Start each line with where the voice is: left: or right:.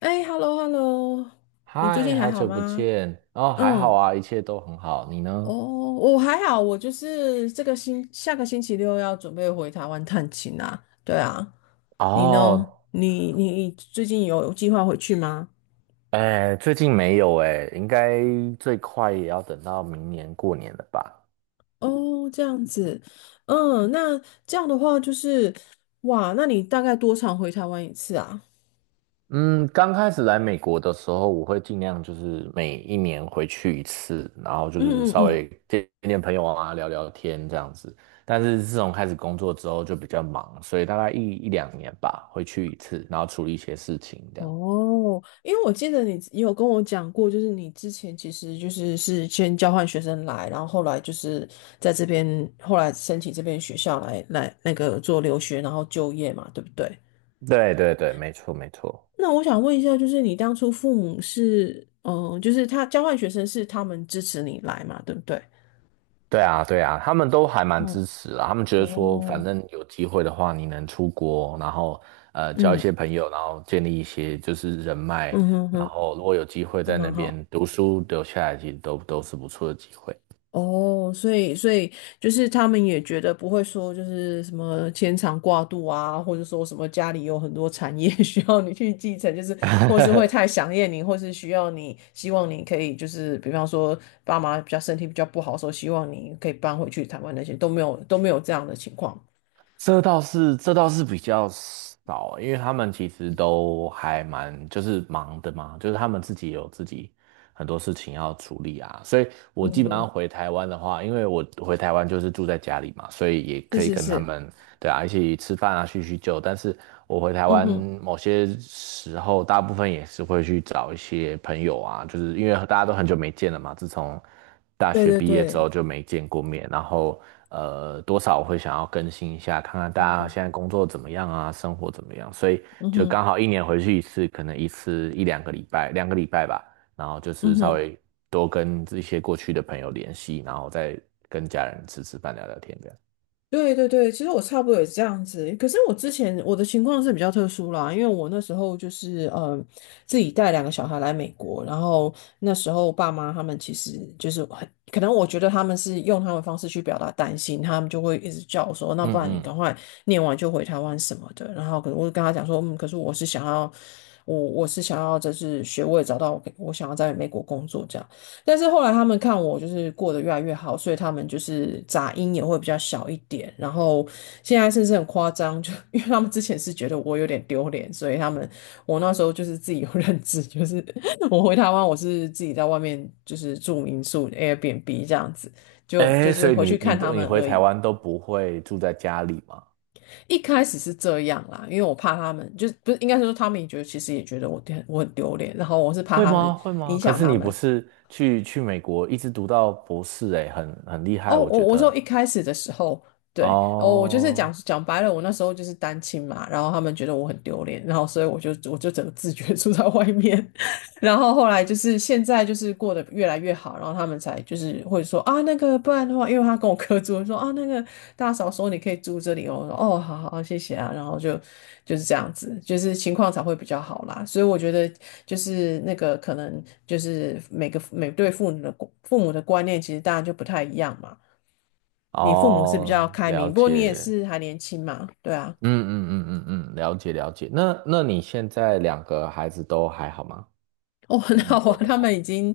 left: 哎，hello hello，你最
right: 嗨，
left: 近还
right: 好
left: 好
right: 久不
left: 吗？
right: 见。哦，还好
left: 嗯，
right: 啊，一切都很好。你
left: 哦，
right: 呢？
left: 我还好，我就是这个星下个星期六要准备回台湾探亲啊。对啊，你呢？
right: 哦，
left: 你最近有计划回去吗？
right: 哎，最近没有哎，应该最快也要等到明年过年了吧？
left: 哦，这样子，嗯，那这样的话就是，哇，那你大概多长回台湾一次啊？
right: 嗯，刚开始来美国的时候，我会尽量就是每一年回去一次，然后就是
left: 嗯嗯
right: 稍
left: 嗯，
right: 微见见朋友啊，聊聊天这样子。但是自从开始工作之后就比较忙，所以大概一两年吧，回去一次，然后处理一些事情这样。
left: 哦，因为我记得你也有跟我讲过，就是你之前其实就是先交换学生来，然后后来就是在这边，后来申请这边学校来那个做留学，然后就业嘛，对不对？
right: 对对对，没错没错。
left: 那我想问一下，就是你当初父母是，就是他交换学生是他们支持你来嘛，对不对？
right: 对啊，对啊，他们都还蛮
left: 哦
right: 支持啦。他们觉得说，反
left: 哦，
right: 正有机会的话，你能出国，然后交一
left: 嗯
right: 些朋友，然后建立一些就是人脉，
left: 嗯哼
right: 然
left: 哼，
right: 后如果有机会
left: 还
right: 在那
left: 蛮好。
right: 边读书留下来，其实都是不错的机会。
left: 哦，所以就是他们也觉得不会说就是什么牵肠挂肚啊，或者说什么家里有很多产业 需要你去继承，就是或是会太 想念你，或是需要你希望你可以就是比方说爸妈比较身体比较不好的时候，希望你可以搬回去台湾那些都没有都没有这样的情况。
right: 这倒是，这倒是比较少，因为他们其实都还蛮就是忙的嘛，就是他们自己有自己很多事情要处理啊，所以我
left: 嗯
right: 基本上
left: 哼，
right: 回台湾的话，因为我回台湾就是住在家里嘛，所以也
left: 是
right: 可以
left: 是
right: 跟他
left: 是，
right: 们对啊一起吃饭啊叙叙旧，但是我回台
left: 嗯
right: 湾
left: 哼，
right: 某些时候，大部分也是会去找一些朋友啊，就是因为大家都很久没见了嘛，自从。大
left: 对
right: 学
left: 对
right: 毕业之
left: 对，
right: 后就没见过面，然后多少我会想要更新一下，看看大
left: 嗯
right: 家
left: 哼，
right: 现在工作怎么样啊，生活怎么样，所以
left: 嗯
right: 就
left: 哼，
right: 刚好一年回去一次，可能一次一两个礼拜，两个礼拜吧，然后就
left: 嗯
right: 是稍
left: 哼。
right: 微多跟一些过去的朋友联系，然后再跟家人吃吃饭、聊聊天这样。
left: 对对对，其实我差不多也是这样子。可是我之前我的情况是比较特殊啦，因为我那时候就是自己带两个小孩来美国，然后那时候爸妈他们其实就是很可能我觉得他们是用他们的方式去表达担心，他们就会一直叫我说，那不
right: 嗯
left: 然你
right: 嗯，
left: 赶快念完就回台湾什么的。然后可能我就跟他讲说，嗯，可是我是想要就是学位找到我想要在美国工作这样。但是后来他们看我就是过得越来越好，所以他们就是杂音也会比较小一点。然后现在甚至很夸张，就 因为他们之前是觉得我有点丢脸，所以他们我那时候就是自己有认知，就是 我回台湾我是自己在外面就是住民宿 Airbnb 这样子，就就
right: 哎，
left: 是
right: 所以
left: 回
right: 你
left: 去
right: 你
left: 看他
right: 都你
left: 们
right: 回
left: 而
right: 台
left: 已。
right: 湾都不会住在家里吗？
left: 一开始是这样啦，因为我怕他们，就是不是应该是说他们也觉得其实也觉得我很丢脸，然后我是怕
right: 会
left: 他们
right: 吗？会
left: 影
right: 吗？可
left: 响
right: 是
left: 他
right: 你不
left: 们，
right: 是去美国一直读到博士、欸，哎，很厉
left: 哦，
right: 害，我
left: 我
right: 觉
left: 我说
right: 得。
left: 一开始的时候，对，哦，我就是讲
right: 哦
left: 讲白了，我那时候就是单亲嘛，然后他们觉得我很丢脸，然后所以我就整个自觉住在外面，然后后来就是现在就是过得越来越好，然后他们才就是会说啊那个不然的话，因为他跟我哥住，说啊那个大嫂说你可以住这里哦，我说哦好好好谢谢啊，然后就是这样子，就是情况才会比较好啦，所以我觉得就是那个可能就是每对父母的观念其实当然就不太一样嘛。你父母是比较
right: 哦，
left: 开
right: 了
left: 明，不过你也
right: 解，
left: 是还年轻嘛，对啊。
right: 嗯嗯嗯嗯嗯，了解了解。那你现在两个孩子都还好吗？
left: 哦，很
right: 在
left: 好
right: 美
left: 啊，
right: 国的
left: 他
right: 话，
left: 们已经，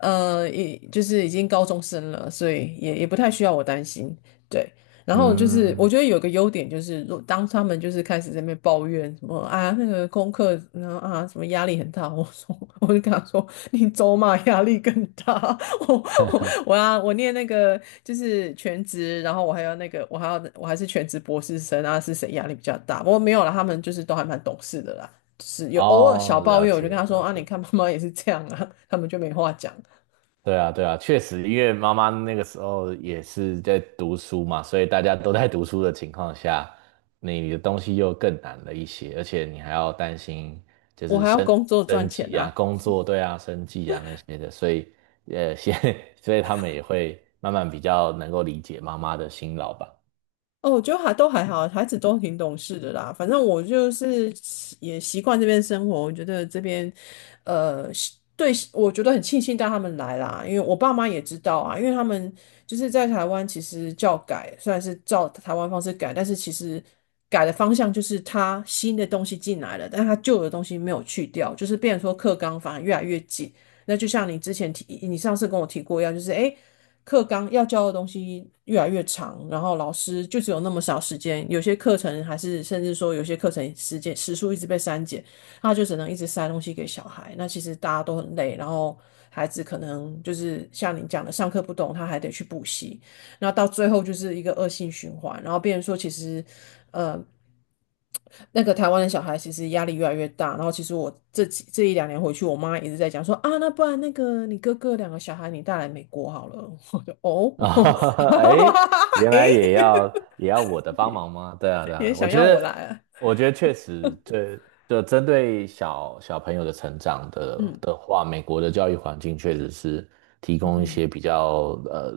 left: 呃，已就是已经高中生了，所以也不太需要我担心。对，然后就是我
right: 嗯，
left: 觉得有个优点就是，当他们就是开始在那边抱怨什么啊那个功课，然后啊什么压力很大，我就跟他说，你走马压力更大，我我我要我念那个就是全职，然后我还要那个我还要我还是全职博士生啊，是谁压力比较大？不过没有啦，他们就是都还蛮懂事的啦。是有偶尔小
right: 哦，
left: 抱
right: 了
left: 怨，我就
right: 解
left: 跟他说
right: 了
left: 啊，你
right: 解。
left: 看妈妈也是这样啊，他们就没话讲。
right: 对啊，对啊，确实，因为妈妈那个时候也是在读书嘛，所以大家都在读书的情况下，你的东西又更难了一些，而且你还要担心就
left: 我
right: 是
left: 还要
right: 生
left: 工作赚
right: 生
left: 钱
right: 计啊、
left: 啊，
right: 工作，对啊、生计啊那些的，所以先 所以他们也会慢慢比较能够理解妈妈的辛劳吧。
left: 哦，我觉得还都还好，孩子都挺懂事的啦。反正我就是习惯这边生活，我觉得这边，是对，我觉得很庆幸带他们来啦，因为我爸妈也知道啊，因为他们就是在台湾，其实教改虽然是照台湾方式改，但是其实改的方向就是他新的东西进来了，但他旧的东西没有去掉，就是变成说课纲反而越来越紧。那就像你之前提，你上次跟我提过一样，就是诶。课纲要教的东西越来越长，然后老师就只有那么少时间，有些课程还是甚至说有些课程时间时数一直被删减，他就只能一直塞东西给小孩。那其实大家都很累，然后孩子可能就是像你讲的，上课不懂，他还得去补习，那到最后就是一个恶性循环，然后变成说其实呃，那个台湾的小孩其实压力越来越大，然后其实我这一两年回去，我妈一直在讲说啊，那不然那个你哥哥两个小孩你带来美国好了，我就哦，
right: 啊，哎，原来
left: 诶，
right: 也要我的帮忙吗？对啊，对
left: 也
right: 啊，我
left: 想
right: 觉
left: 要我
right: 得，
left: 来啊，
right: 我觉得确实，这就针对小朋友的成长的
left: 嗯
right: 的话，美国的教育环境确实是提
left: 嗯
right: 供一
left: 哼
right: 些比较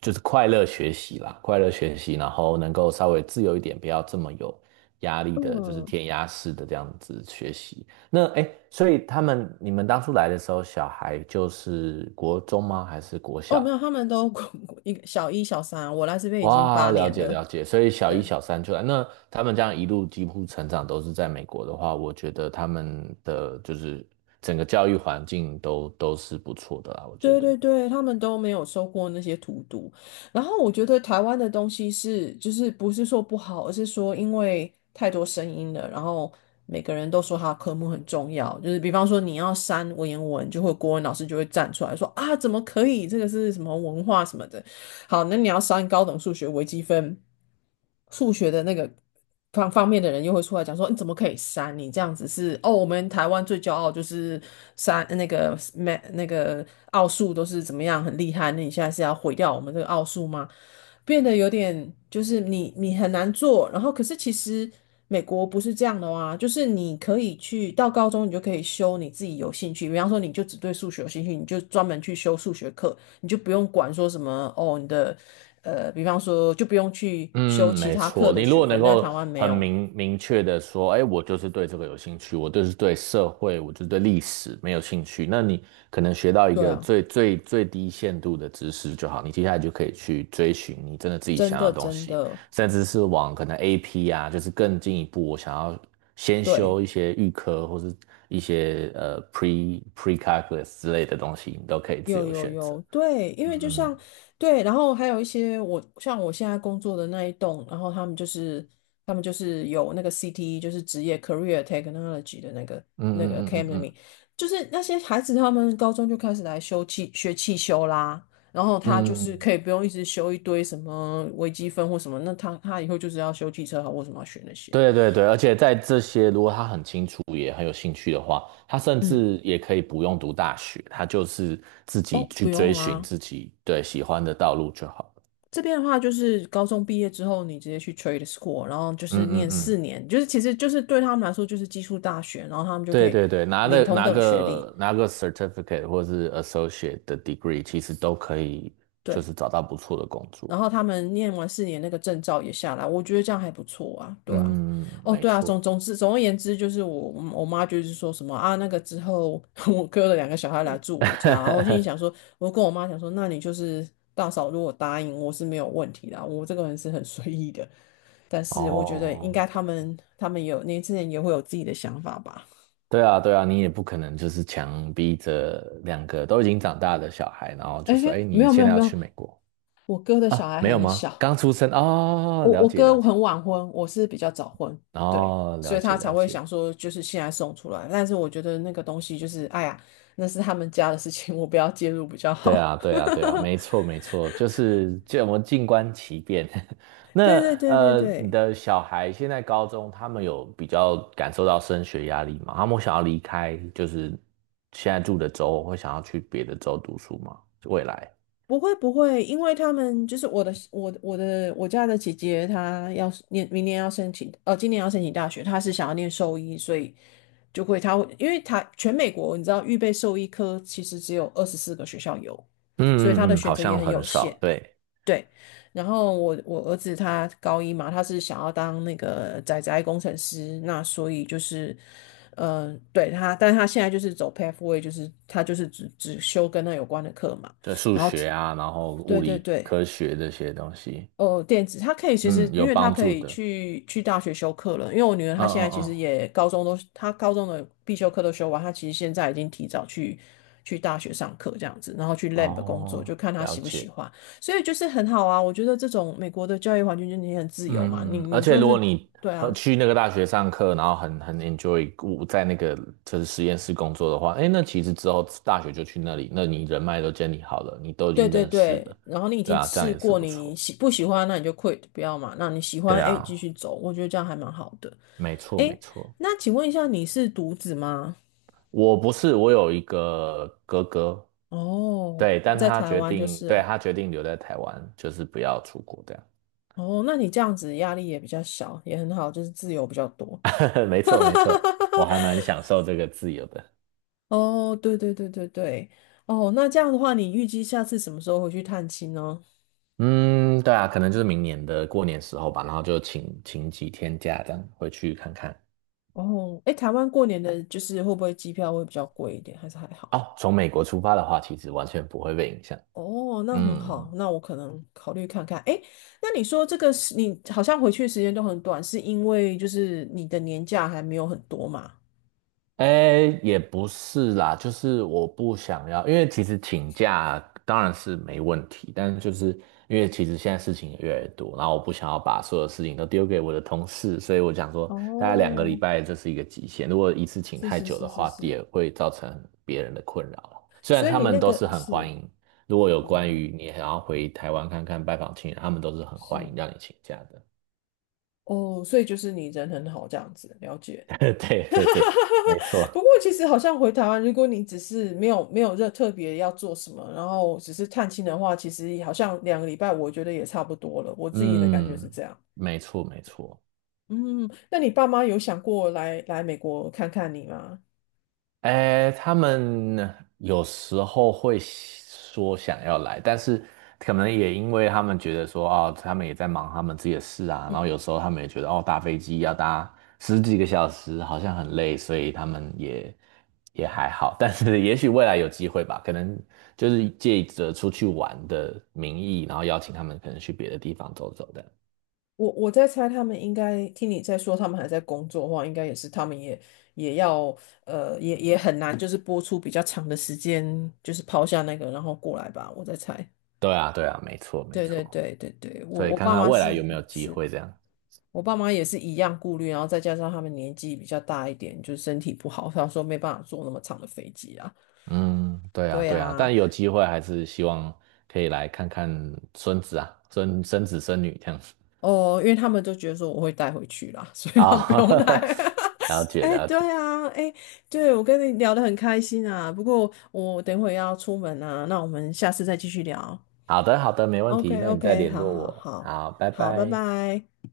right: 就是快乐学习啦，快乐学习，然后能够稍微自由一点，不要这么有压力的，就是
left: 嗯，
right: 填鸭式的这样子学习。那哎，诶所以你们当初来的时候，小孩就是国中吗？还是国
left: 哦
right: 小？
left: 没有，他们都 一个小一小三啊，我来这边已经八
right: 哇，了
left: 年
right: 解
left: 了，
right: 了解，所以小一、
left: 对。
right: 小三出来，那他们这样一路几乎成长都是在美国的话，我觉得他们的就是整个教育环境都是不错的啦，我觉
left: 对
right: 得。
left: 对对，他们都没有收过那些荼毒。然后我觉得台湾的东西是，就是不是说不好，而是说因为太多声音了，然后每个人都说他的科目很重要。就是比方说你要删文言文，国文老师就会站出来说啊，怎么可以？这个是什么文化什么的。好，那你要删高等数学微积分。数学的那个方方面的人又会出来讲说，你怎么可以删？你这样子是哦，我们台湾最骄傲就是删那个 m 那个奥数都是怎么样很厉害，那你现在是要毁掉我们这个奥数吗？变得有点就是你很难做，然后可是其实美国不是这样的啊，就是你可以去到高中你就可以修你自己有兴趣，比方说你就只对数学有兴趣，你就专门去修数学课，你就不用管说什么哦你的。比方说就不用去修
right: 嗯，
left: 其
right: 没
left: 他课
right: 错。你
left: 的
right: 如
left: 学
right: 果
left: 分，
right: 能
left: 但台
right: 够
left: 湾没
right: 很
left: 有。
right: 明明确的说，哎，我就是对这个有兴趣，我就是对社会，我就是对历史没有兴趣，那你可能学到一
left: 对
right: 个
left: 啊，
right: 最最最低限度的知识就好，你接下来就可以去追寻你真的自己
left: 真
right: 想要
left: 的
right: 的东
left: 真
right: 西，
left: 的，
right: 甚至是往可能 AP 啊，就是更进一步，我想要先
left: 对，
right: 修一些预科或是一些pre calculus 之类的东西，你都可以自
left: 有
right: 由
left: 有
right: 选择。
left: 有，对，因为就像对，然后还有一些像我现在工作的那一栋，然后他们就是有那个 CTE，就是职业 Career Technology 的
right: 嗯
left: 那
right: 嗯
left: 个
right: 嗯嗯嗯嗯嗯。
left: Academy，就是那些孩子他们高中就开始来修汽修啦。然后他就是
right: 嗯
left: 可以不用一直修一堆什么微积分或什么，那他以后就是要修汽车好，为什么要学那些？
right: 对对对，而且在这些，如果他很清楚也很有兴趣的话，他甚
left: 嗯，
right: 至也可以不用读大学，他就是自己
left: 哦，
right: 去
left: 不
right: 追
left: 用
right: 寻
left: 啦。
right: 自己对喜欢的道路就好了。
left: 这边的话，就是高中毕业之后，你直接去 trade school，然后就是
right: 嗯嗯
left: 念
right: 嗯，
left: 四年，就是其实就是对他们来说就是技术大学，然后他们就可
right: 对
left: 以
right: 对对，拿
left: 领
right: 了
left: 同
right: 拿
left: 等学历，
right: 个拿个 certificate 或是 associate 的 degree,其实都可以，就
left: 对。
right: 是找到不错的工作
left: 然后
right: 了。
left: 他们念完四年那个证照也下来，我觉得这样还不错啊，对啊。
right: 嗯，
left: 哦，
right: 没
left: 对啊，
right: 错。
left: 总而言之，就是我妈就是说什么啊，那个之后 我哥的两个小孩来住我家，然后我心里 想说，我就跟我妈讲说，那你就是大嫂，如果答应我是没有问题的啊，我这个人是很随意的。但是我觉得应
right: 哦，
left: 该他们有年轻人也会有自己的想法吧。
right: 对啊，对啊，你也不可能就是强逼着两个都已经长大的小孩，然后
left: 哎，
right: 就说："哎，
left: 没
right: 你
left: 有没
right: 现
left: 有
right: 在
left: 没
right: 要
left: 有，
right: 去美国
left: 我哥的小
right: 啊？
left: 孩
right: 没有
left: 很
right: 吗？
left: 小，
right: 刚出生哦，
left: 我
right: 了
left: 我
right: 解了
left: 哥
right: 解，
left: 很晚婚，我是比较早婚，对，
right: 哦，
left: 所
right: 了
left: 以他
right: 解
left: 才
right: 了
left: 会
right: 解。"
left: 想说，就是现在送出来。但是我觉得那个东西就是，哎呀，那是他们家的事情，我不要介入比较
right: 对
left: 好。
right: 啊，对啊，对啊，没错没错，就是这我们静观其变。
left: 对
right: 那
left: 对对对
right: 你
left: 对，
right: 的小孩现在高中，他们有比较感受到升学压力吗？他们想要离开，就是现在住的州，或想要去别的州读书吗？未来？
left: 不会不会，因为他们就是我我家的姐姐，她要念明年要申请，今年要申请大学，她是想要念兽医，所以就会他会，因为他全美国你知道预备兽医科其实只有24个学校有，所以他的
right: 嗯嗯嗯，
left: 选
right: 好
left: 择也
right: 像
left: 很
right: 很
left: 有
right: 少，
left: 限。
right: 对。
left: 对，然后我儿子他高一嘛，他是想要当那个工程师，那所以就是，嗯、对他，但他现在就是走 pathway，就是他就是只修跟那有关的课嘛，
right: 对数
left: 然后
right: 学啊，然后
left: 对
right: 物
left: 对
right: 理
left: 对，
right: 科学这些东西，
left: 呃，电子，它可以其实，
right: 嗯，
left: 因
right: 有
left: 为它
right: 帮
left: 可
right: 助
left: 以
right: 的。
left: 去大学修课了。因为我女儿
right: 嗯
left: 她现在
right: 嗯
left: 其实
right: 嗯，
left: 也高中都，她高中的必修课都修完，她其实现在已经提早去大学上课这样子，然后去 lab 工作，就
right: 哦，
left: 看她
right: 了
left: 喜不喜
right: 解。
left: 欢。所以就是很好啊，我觉得这种美国的教育环境就是你很自由嘛，你
right: 嗯，而
left: 你
right: 且
left: 就
right: 如果
left: 是
right: 你
left: 对啊，
right: 去那个大学上课，然后很 enjoy 我在那个就是实验室工作的话，哎，那其实之后大学就去那里，那你人脉都建立好了，你都已
left: 对
right: 经
left: 对
right: 认识了，
left: 对，然后你已
right: 对
left: 经
right: 啊，这样
left: 试
right: 也是
left: 过，
right: 不
left: 你
right: 错。
left: 喜不喜欢，那你就 quit 不要嘛，那你喜
right: 对
left: 欢，哎，继
right: 啊，
left: 续走，我觉得这样还蛮好的。
right: 没错没
left: 哎，
right: 错。
left: 那请问一下，你是独子吗？
right: 我不是，我有一个哥哥，
left: 哦，
right: 对，
left: 那
right: 但
left: 在
right: 他
left: 台
right: 决
left: 湾就
right: 定，
left: 是
right: 对，
left: 了。
right: 他决定留在台湾，就是不要出国这样。
left: 哦，那你这样子压力也比较小，也很好，就是自由比较多。
right: 没错，没错，我还 蛮享受这个自由的。
left: 哦，对对对对对，哦，那这样的话，你预计下次什么时候回去探亲呢？
right: 嗯，对啊，可能就是明年的过年时候吧，然后就请几天假这样回去看看。
left: 哦，诶，台湾过年的就是会不会机票会比较贵一点，还是还好？
right: 哦，从美国出发的话，其实完全不会被影响。
left: 哦，那很好，
right: 嗯。
left: 那我可能考虑看看。诶，那你说这个是你好像回去的时间都很短，是因为就是你的年假还没有很多嘛？
right: 哎，也不是啦，就是我不想要，因为其实请假当然是没问题，但是就是因为其实现在事情也越来越多，然后我不想要把所有事情都丢给我的同事，所以我想说，大概两个礼
left: 哦，
right: 拜这是一个极限，如果一次请
left: 是
right: 太
left: 是
right: 久的
left: 是是
right: 话，
left: 是，
right: 也会造成别人的困扰啦虽然
left: 所以
right: 他
left: 你
right: 们
left: 那
right: 都是
left: 个
right: 很欢
left: 是
right: 迎，如果有关
left: 哦，
right: 于你想要回台湾看看拜访亲人，他们都是很欢
left: 是
right: 迎让你请假的。
left: 哦，所以就是你人很好这样子，了解。
right: 对对对，没错，
left: 不过其实好像回台湾，如果你只是没有没有热特别要做什么，然后只是探亲的话，其实好像两个礼拜，我觉得也差不多了。我自己的感觉是
right: 嗯，
left: 这样。
right: 没错没错。
left: 嗯，那你爸妈有想过来美国看看你吗？
right: 哎，他们有时候会说想要来，但是可能也因为他们觉得说，哦，他们也在忙他们自己的事啊，然后有
left: 嗯，
right: 时候他们也觉得，哦，搭飞机要搭十几个小时，好像很累，所以他们也还好。但是也许未来有机会吧，可能就是借着出去玩的名义，然后邀请他们可能去别的地方走走的。
left: 我在猜，他们应该听你在说，他们还在工作的话，应该也是他们也也要呃，也也很难，就是播出比较长的时间，就是抛下那个，然后过来吧。我在猜，
right: 对啊，对啊，没错，没
left: 对对
right: 错。
left: 对对对，我
right: 所以
left: 我
right: 看
left: 爸
right: 看
left: 妈
right: 未来有
left: 是
right: 没有机
left: 是，
right: 会这样。
left: 我爸妈也是一样顾虑，然后再加上他们年纪比较大一点，就是身体不好，他说没办法坐那么长的飞机啊。
right: 嗯，对啊，
left: 对
right: 对啊，
left: 啊，
right: 但有机会还是希望可以来看看孙子啊，孙子孙女这样子
left: 哦，因为他们都觉得说我会带回去啦，所以他们
right: 啊，
left: 不用带。
right: 了解
left: 哎
right: 了
left: 对
right: 解，
left: 啊，哎，对，我跟你聊得很开心啊。不过我等会要出门啊，那我们下次再继续聊。
right: 好的好的，没问题，那你再
left: OK，OK，
right: 联
left: 好
right: 络
left: 好
right: 我，
left: 好
right: 好，拜
left: 好，拜
right: 拜。
left: 拜。